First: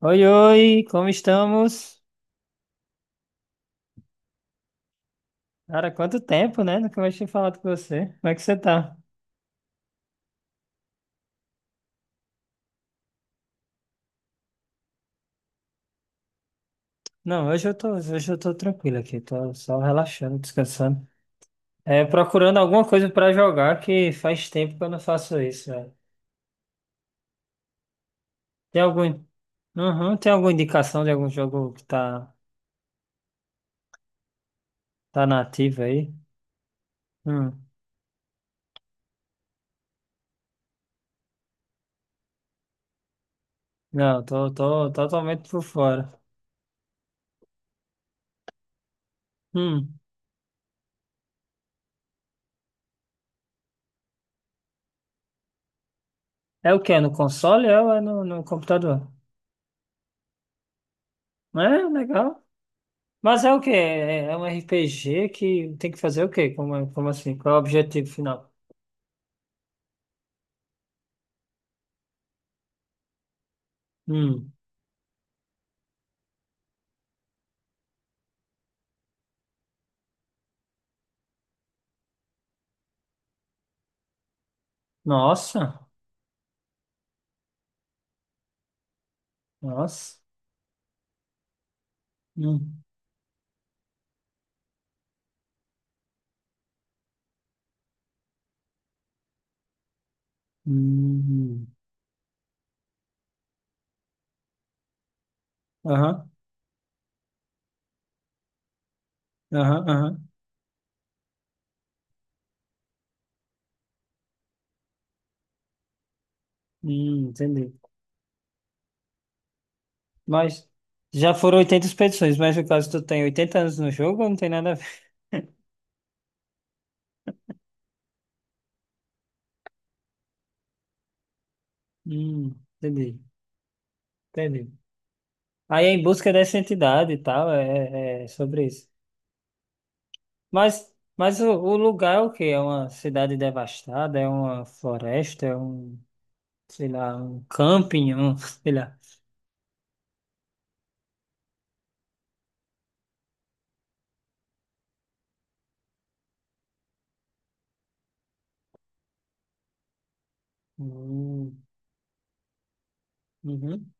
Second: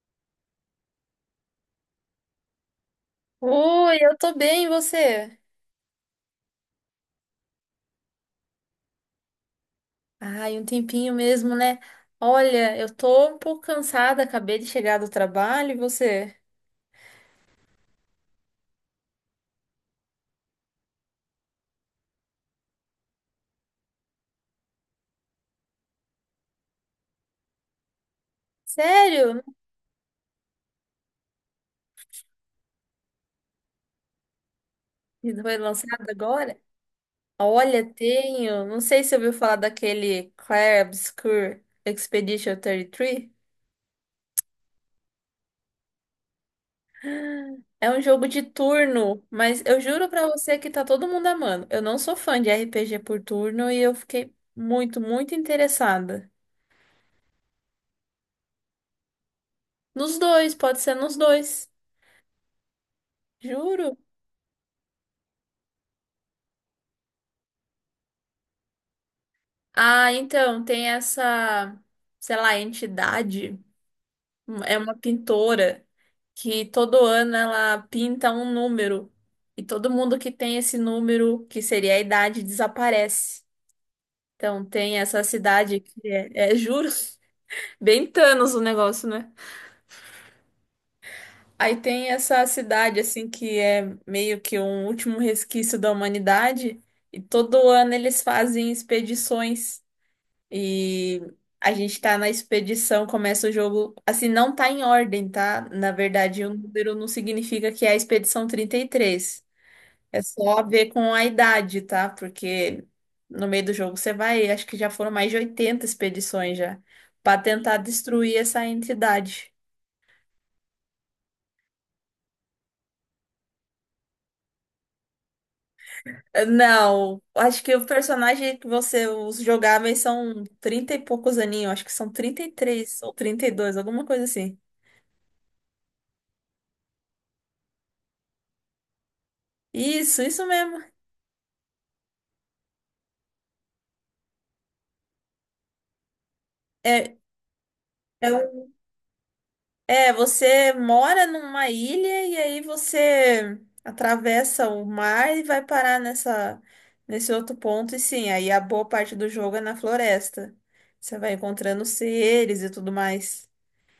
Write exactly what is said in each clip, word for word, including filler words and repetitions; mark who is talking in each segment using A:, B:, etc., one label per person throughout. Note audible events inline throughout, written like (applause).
A: Oi, oi, como estamos?
B: Oi, eu tô bem, e você?
A: Cara, quanto tempo, né? Nunca mais tinha falado com você. Como é que você tá?
B: Ai, um tempinho mesmo, né? Olha, eu tô um pouco cansada, acabei de chegar do trabalho, e você?
A: Não, hoje eu tô, hoje eu tô tranquilo aqui, tô só relaxando, descansando. É, procurando alguma coisa pra jogar que faz tempo que eu não faço isso, velho. Tem algum,
B: Sério?
A: uhum, tem alguma indicação de algum jogo que tá, tá na
B: Não, foi
A: ativa
B: lançado
A: aí?
B: agora?
A: Hum,
B: Olha, tenho. Não sei se você ouviu falar daquele Clair Obscur Expedition trinta e três.
A: não, tô, tô totalmente por fora.
B: É um jogo de turno, mas eu
A: Hum,
B: juro pra você que tá todo mundo amando. Eu não sou fã de R P G por turno e eu fiquei muito, muito interessada.
A: É o quê? É no console, É ou é no, no computador?
B: Nos dois, pode ser nos
A: É,
B: dois.
A: legal. Mas é o quê?
B: Juro.
A: É é um R P G que tem que fazer o quê? Como, é- como assim? Qual é o objetivo final?
B: Ah, então, tem essa, sei lá, entidade,
A: Hum.
B: um- é uma pintora que todo ano ela pinta um número, e todo mundo que tem esse número, que seria a idade, desaparece. Então, tem essa cidade
A: Nossa,
B: que é, é juro, (laughs) bem Thanos o negócio, né?
A: nossa.
B: Aí tem essa
A: Hum.
B: cidade, assim, que é meio que um último resquício da humanidade e todo ano eles fazem expedições. E
A: Hum.
B: a gente tá na expedição, começa o jogo. Assim, não tá em ordem, tá? Na
A: Aham,
B: verdade, o número não significa que é a expedição trinta e três.
A: aham,
B: É
A: aham.
B: só a ver com a idade, tá? Porque no meio do jogo você vai, acho que já foram mais de oitenta expedições já,
A: Hum,
B: pra
A: entendi.
B: tentar destruir essa entidade.
A: Mas já foram oitenta expedições, mas no caso tu tem oitenta anos no jogo, não tem nada a ver. (laughs)
B: Não, acho que o personagem que você, os jogáveis são trinta e poucos aninhos, acho que são trinta e
A: Hum,
B: três ou
A: Entendi,
B: trinta e dois, alguma coisa assim.
A: entendi. Aí é em busca dessa entidade e tal, é, é é sobre isso.
B: Isso, isso mesmo.
A: Mas, mas o, o lugar é o quê? É uma cidade devastada? É uma floresta? É um. Sei lá,
B: É,
A: um camping,
B: é,
A: um,
B: um
A: sei lá.
B: É, você mora numa ilha e aí você atravessa o mar e vai parar nessa, nesse outro ponto. E sim, aí a boa parte do jogo é na floresta. Você vai
A: Hum.
B: encontrando seres e tudo mais.
A: Uhum,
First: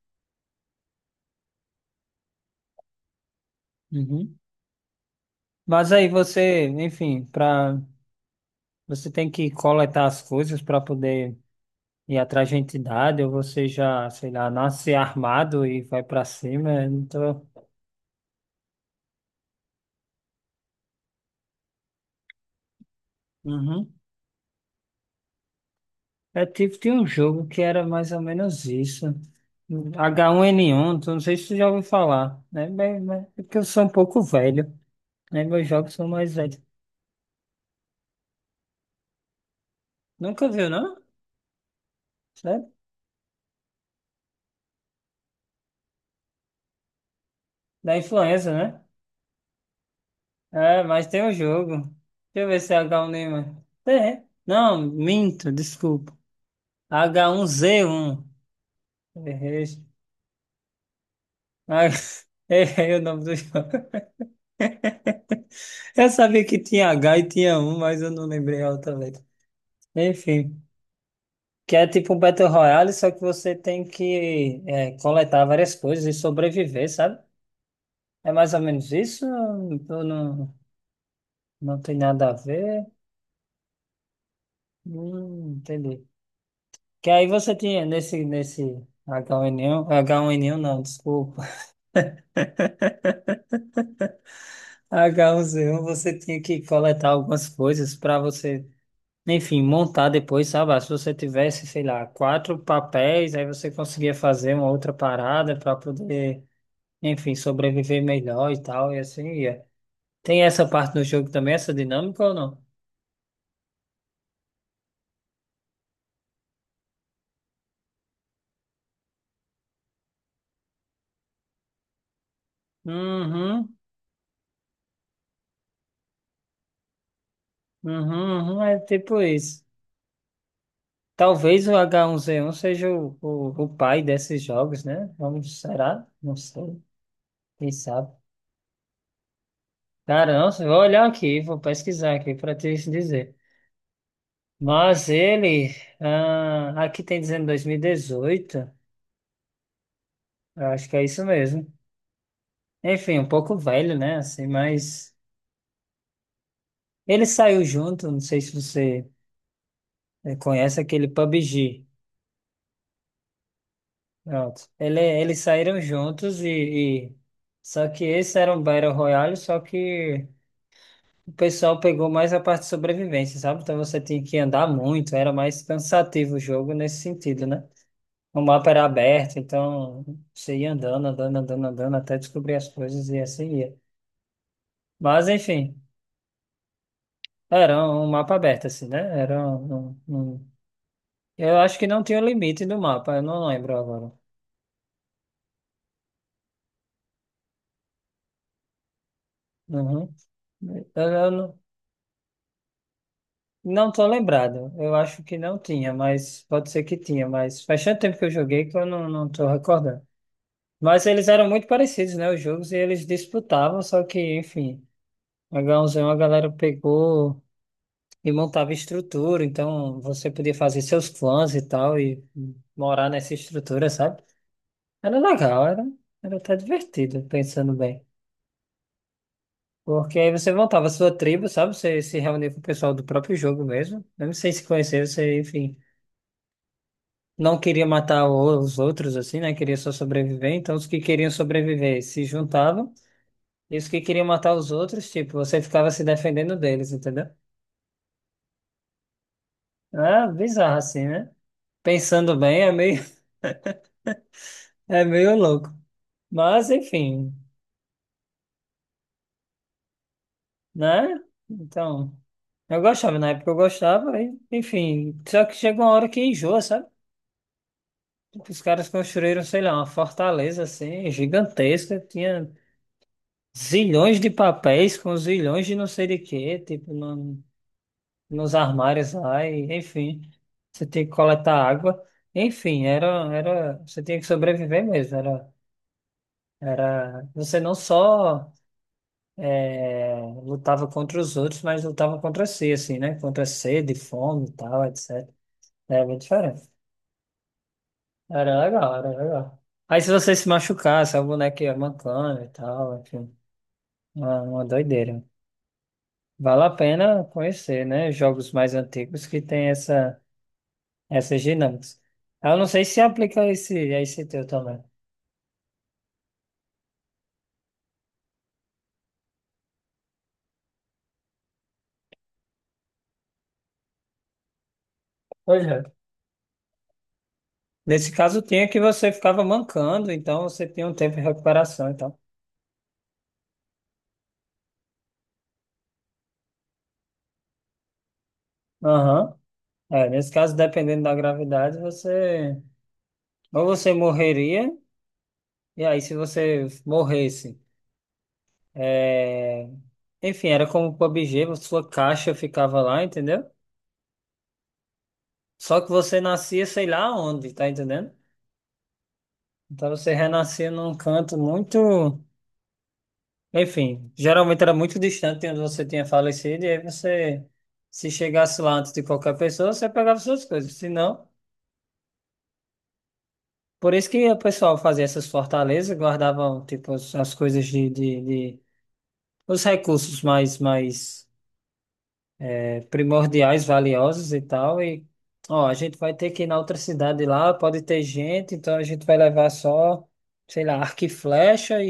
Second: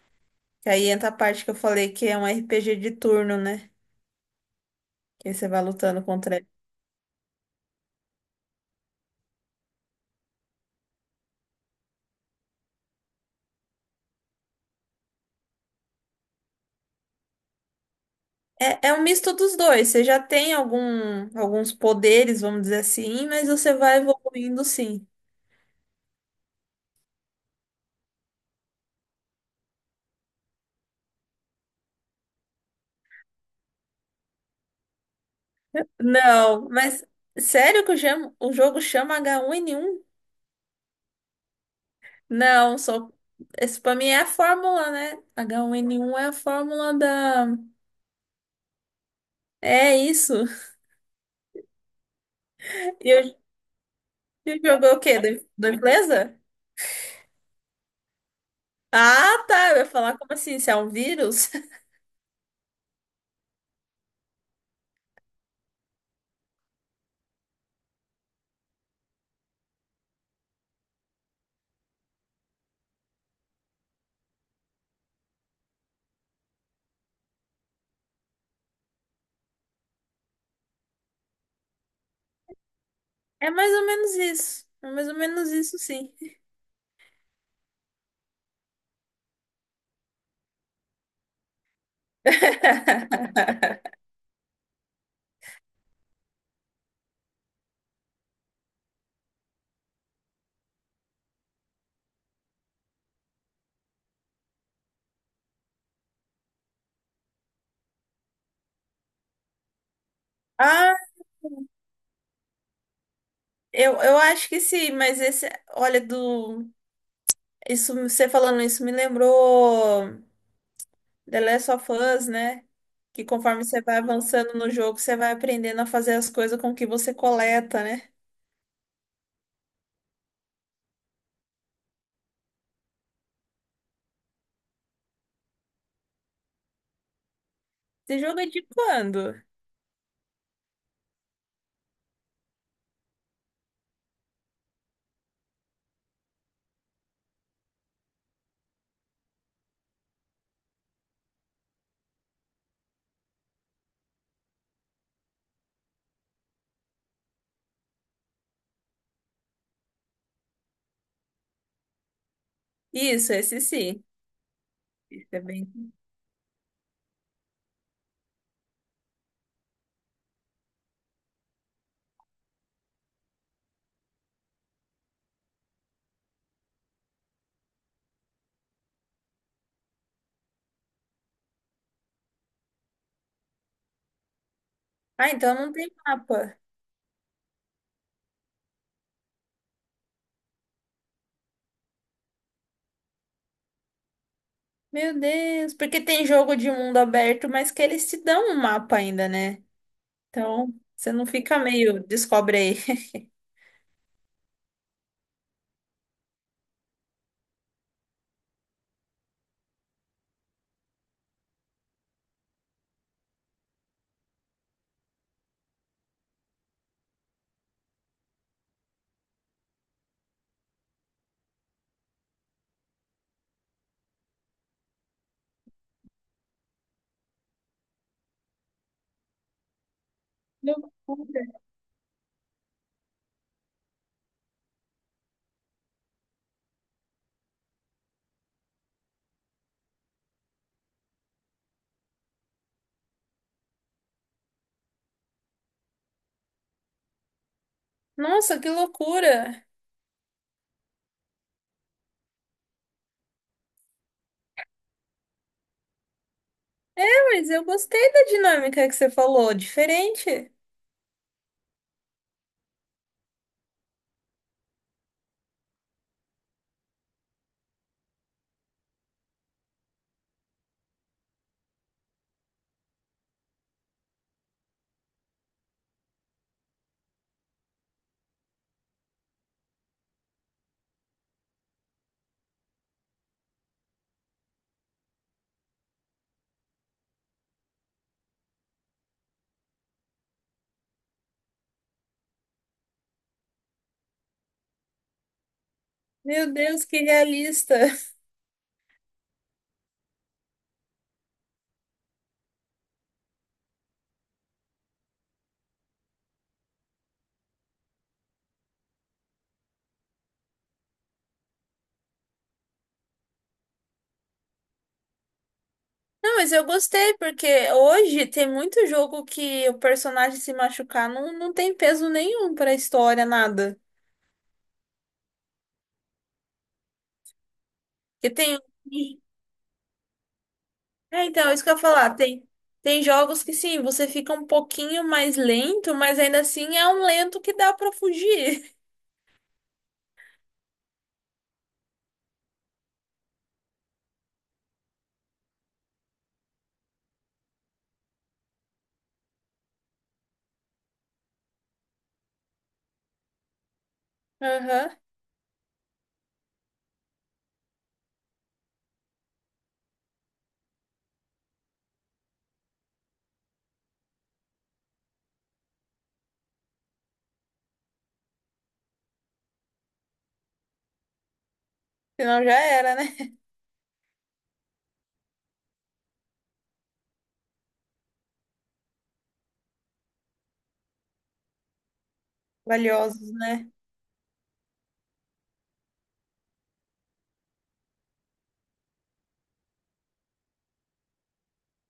B: E aí entra a parte que eu falei que é um R P G de turno, né?
A: uhum.
B: Que aí você vai
A: Mas
B: lutando
A: aí
B: contra ele.
A: você, enfim, para, você tem que coletar as coisas para poder ir atrás de entidade. Ou você já, sei lá, nasce armado e vai para cima. Então,
B: É, é um misto dos dois. Você já tem algum, alguns poderes, vamos dizer assim, mas você
A: uhum.
B: vai evoluindo, sim.
A: É tipo de um jogo que era mais ou menos isso. H um N um, tu não sei se tu já ouviu falar, né? Mas, mas é porque eu sou um pouco velho, né? Meus jogos são mais velhos.
B: Não, mas sério que o, jam- o jogo chama H um N um?
A: Nunca viu, não? Sério?
B: Não, sou. Esse pra mim é a fórmula, né? H um N um é a fórmula da...
A: Da influenza, né?
B: É isso. (laughs)
A: É, mas tem o jogo. Deixa eu ver se é h um
B: E eu,
A: Neymar. um. É.
B: eu
A: Não,
B: jogo é o quê? Do,
A: minto,
B: do
A: desculpa.
B: empresa?
A: H um Z um.
B: Ah,
A: Errei.
B: tá. Eu ia falar, como assim? Se é um vírus? (laughs)
A: Ah, (laughs) errei o nome do jogo. Eu sabia que tinha H e tinha um, mas eu não lembrei a outra letra. Enfim, que é tipo um Battle Royale, só que você tem que é, coletar várias coisas e sobreviver, sabe? É mais ou menos isso? Ou não, não tem nada a ver?
B: É mais ou menos isso. É mais ou
A: Hum,
B: menos isso,
A: entendi.
B: sim.
A: Que aí você tinha nesse, nesse H um N um, H um N um não, desculpa,
B: (laughs)
A: (laughs) H um Z um, você tinha que coletar algumas coisas para você, enfim, montar depois, sabe? Ah, se você tivesse, sei lá, quatro papéis, aí você conseguia fazer uma outra parada para poder, enfim, sobreviver melhor e tal, e assim ia. Tem essa
B: Ah,
A: parte do jogo também, essa dinâmica ou não?
B: eu, eu acho que sim, mas esse... Olha, do... Isso, você falando isso me lembrou. The Last of Us, né? Que conforme
A: Uhum,
B: você vai avançando no jogo, você vai aprendendo a fazer as coisas com o que você coleta, né?
A: uhum, uhum, é tipo isso. Talvez o H um Z um seja o, o, o pai desses jogos, né? Vamos, será? Não sei. Quem sabe?
B: Esse jogo é de quando?
A: Caramba, vou olhar aqui, vou pesquisar aqui para te dizer. Mas ele, ah, aqui tem dizendo dois mil e dezoito, eu acho que é isso mesmo. Enfim, um pouco velho, né? Assim, mas ele saiu junto, não sei se você eh, conhece aquele pabg.
B: Isso, esse sim.
A: Pronto. Ele,
B: Esse
A: eles
B: é
A: saíram
B: bem...
A: juntos. e, e- Só que esse era um Battle Royale, só que. O pessoal pegou mais a parte de sobrevivência, sabe? Então você tinha que andar muito, era mais cansativo o jogo nesse sentido, né? O mapa era aberto, então você ia andando, andando, andando, andando, até descobrir as coisas e assim ia. Mas
B: Ah, então não
A: enfim,
B: tem mapa.
A: era um mapa aberto, assim, né? Era um, um- um- Eu acho que não tinha limite do mapa, eu não lembro agora.
B: Meu Deus, porque tem jogo de mundo aberto, mas que eles te dão um mapa ainda, né?
A: Uhum.
B: Então,
A: Eu,
B: você não
A: eu
B: fica
A: não,
B: meio, descobre aí. (laughs)
A: não tô lembrado, eu acho que não tinha, mas pode ser que tinha, mas faz tanto tempo que eu joguei que eu não, não tô recordando. Mas eles eram muito parecidos, né? Os jogos e eles disputavam, só que, enfim, H um Z um a galera pegou e montava estrutura, então você podia fazer seus clãs e tal, e morar nessa estrutura, sabe? Era legal, era, era até divertido, pensando bem. Porque aí você montava a sua tribo,
B: Loucura.
A: sabe? Você se reunia com o pessoal do próprio jogo mesmo. Mesmo sem se conhecer, você, enfim, não queria matar o- os outros, assim, né? Queria só sobreviver. Então, os que queriam sobreviver se juntavam. Isso que queriam matar os outros, tipo, você ficava se defendendo deles, entendeu?
B: Nossa, que loucura!
A: É bizarro assim, né? Pensando bem, é meio, (laughs) é meio louco. Mas,
B: É,
A: enfim,
B: mas eu gostei da dinâmica que você falou, diferente.
A: né? Então, eu gostava, na época eu gostava, e, enfim. Só que chega uma hora que enjoa, sabe? Tipo, os caras construíram, sei lá, uma fortaleza assim, gigantesca, tinha zilhões de papéis com zilhões de não sei de quê, tipo, não. Nos armários lá, e, enfim, você tinha que coletar água. Enfim, era, era, você tinha que sobreviver mesmo. Era, era, você não só é, lutava contra os outros, mas lutava contra si, assim, né? Contra a sede, fome e tal, etcétera Era bem
B: Meu
A: diferente.
B: Deus, que realista.
A: Era legal, era legal. Aí se você se machucasse, a boneca ia mancando e tal, enfim, uma, uma doideira. Vale a pena conhecer, né? Jogos mais antigos que tem essa. essas dinâmicas. Eu não sei se aplica esse, esse teu também.
B: Não, mas eu gostei, porque hoje tem muito jogo que o personagem se machucar não, não tem peso nenhum pra história, nada.
A: Pois é. Nesse
B: Porque
A: caso,
B: tem. um,
A: tinha que você ficava mancando, então você tinha um tempo de
B: É, então, é isso que eu ia
A: recuperação,
B: falar.
A: então.
B: Tem, tem jogos que sim, você fica um pouquinho mais lento, mas ainda assim é um lento que dá pra fugir.
A: Aham. É, nesse caso, dependendo da gravidade, você... Ou você morreria, e aí se você morresse... é, Enfim, era como o pabg, sua caixa ficava lá, entendeu?
B: (laughs) Aham.
A: Só que você nascia sei lá onde, tá entendendo? Então você renascia num canto muito... Enfim, geralmente era muito distante de onde você tinha falecido, e aí você, se chegasse lá antes de qualquer pessoa, você pegava suas coisas. Se não,
B: Senão já era, né?
A: por isso que o pessoal fazia essas fortalezas, guardavam, tipo, as, as coisas de, de, de- os recursos mais, mais eh,
B: Valiosos,
A: primordiais,
B: né?
A: valiosos e tal, e, ó, a gente vai ter que ir na outra cidade lá, pode ter gente, então a gente vai levar só, sei lá, arco e flecha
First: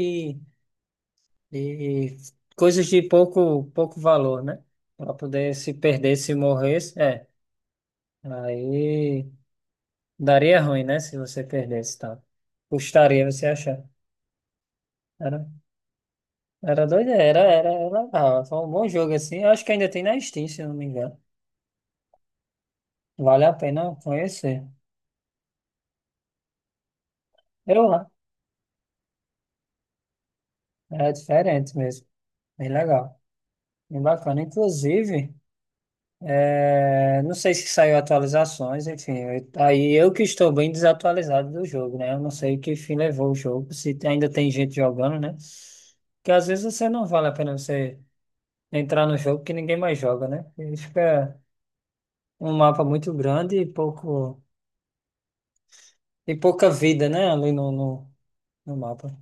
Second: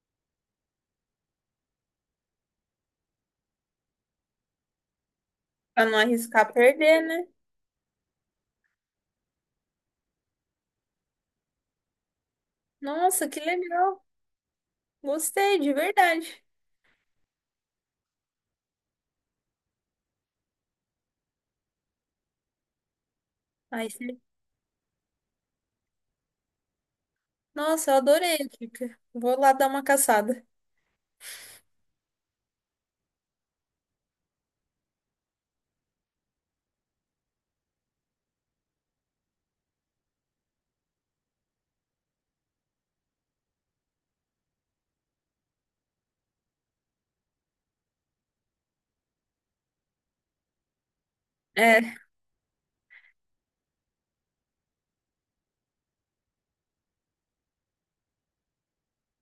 A: e coisas de pouco, pouco valor, né? Para poder se
B: Pra não
A: perder, se
B: arriscar
A: morresse,
B: perder,
A: é.
B: né?
A: Aí daria ruim, né? Se você perdesse, tá? Custaria
B: Nossa, que
A: você achar.
B: legal.
A: Era,
B: Gostei, de verdade.
A: era doido, era, era, era legal. Foi um bom jogo assim. Eu acho que ainda tem na Steam, se eu não me engano. Vale a
B: Aí,
A: pena
B: você-
A: conhecer. Eu
B: nossa, eu
A: lá.
B: adorei, Kika. Vou lá dar uma caçada.
A: É diferente mesmo. Bem legal. Bem bacana. Inclusive. É, não sei se saiu atualizações, enfim. eu- Aí eu que estou bem desatualizado do jogo, né? Eu não sei que fim levou o jogo, se ainda tem gente jogando, né? Porque às vezes você não vale a pena você entrar no jogo que ninguém mais joga, né? Ele fica
B: É.
A: um mapa muito grande e pouco e pouca vida, né? Ali no, no, no mapa.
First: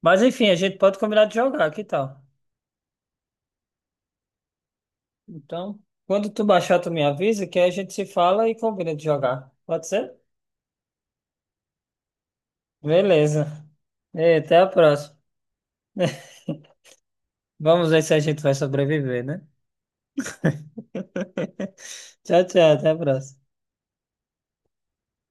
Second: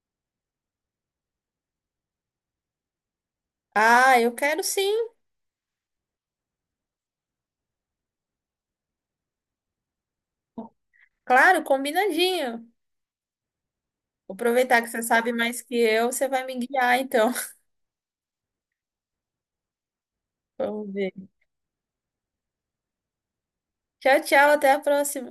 A: Mas enfim, a gente pode combinar de jogar, que tal?
B: Ah, eu quero, sim.
A: Então, quando tu baixar, tu me avisa que aí a gente se fala e combina de jogar. Pode ser?
B: Claro, combinadinho.
A: Beleza.
B: Vou
A: E até a
B: aproveitar que você
A: próxima.
B: sabe mais que eu, você
A: (laughs)
B: vai me guiar, então. (laughs)
A: Vamos ver se a gente vai sobreviver, né?
B: Vamos ver.
A: (laughs) Tchau, tchau, até a próxima.
B: Tchau, tchau, até a próxima.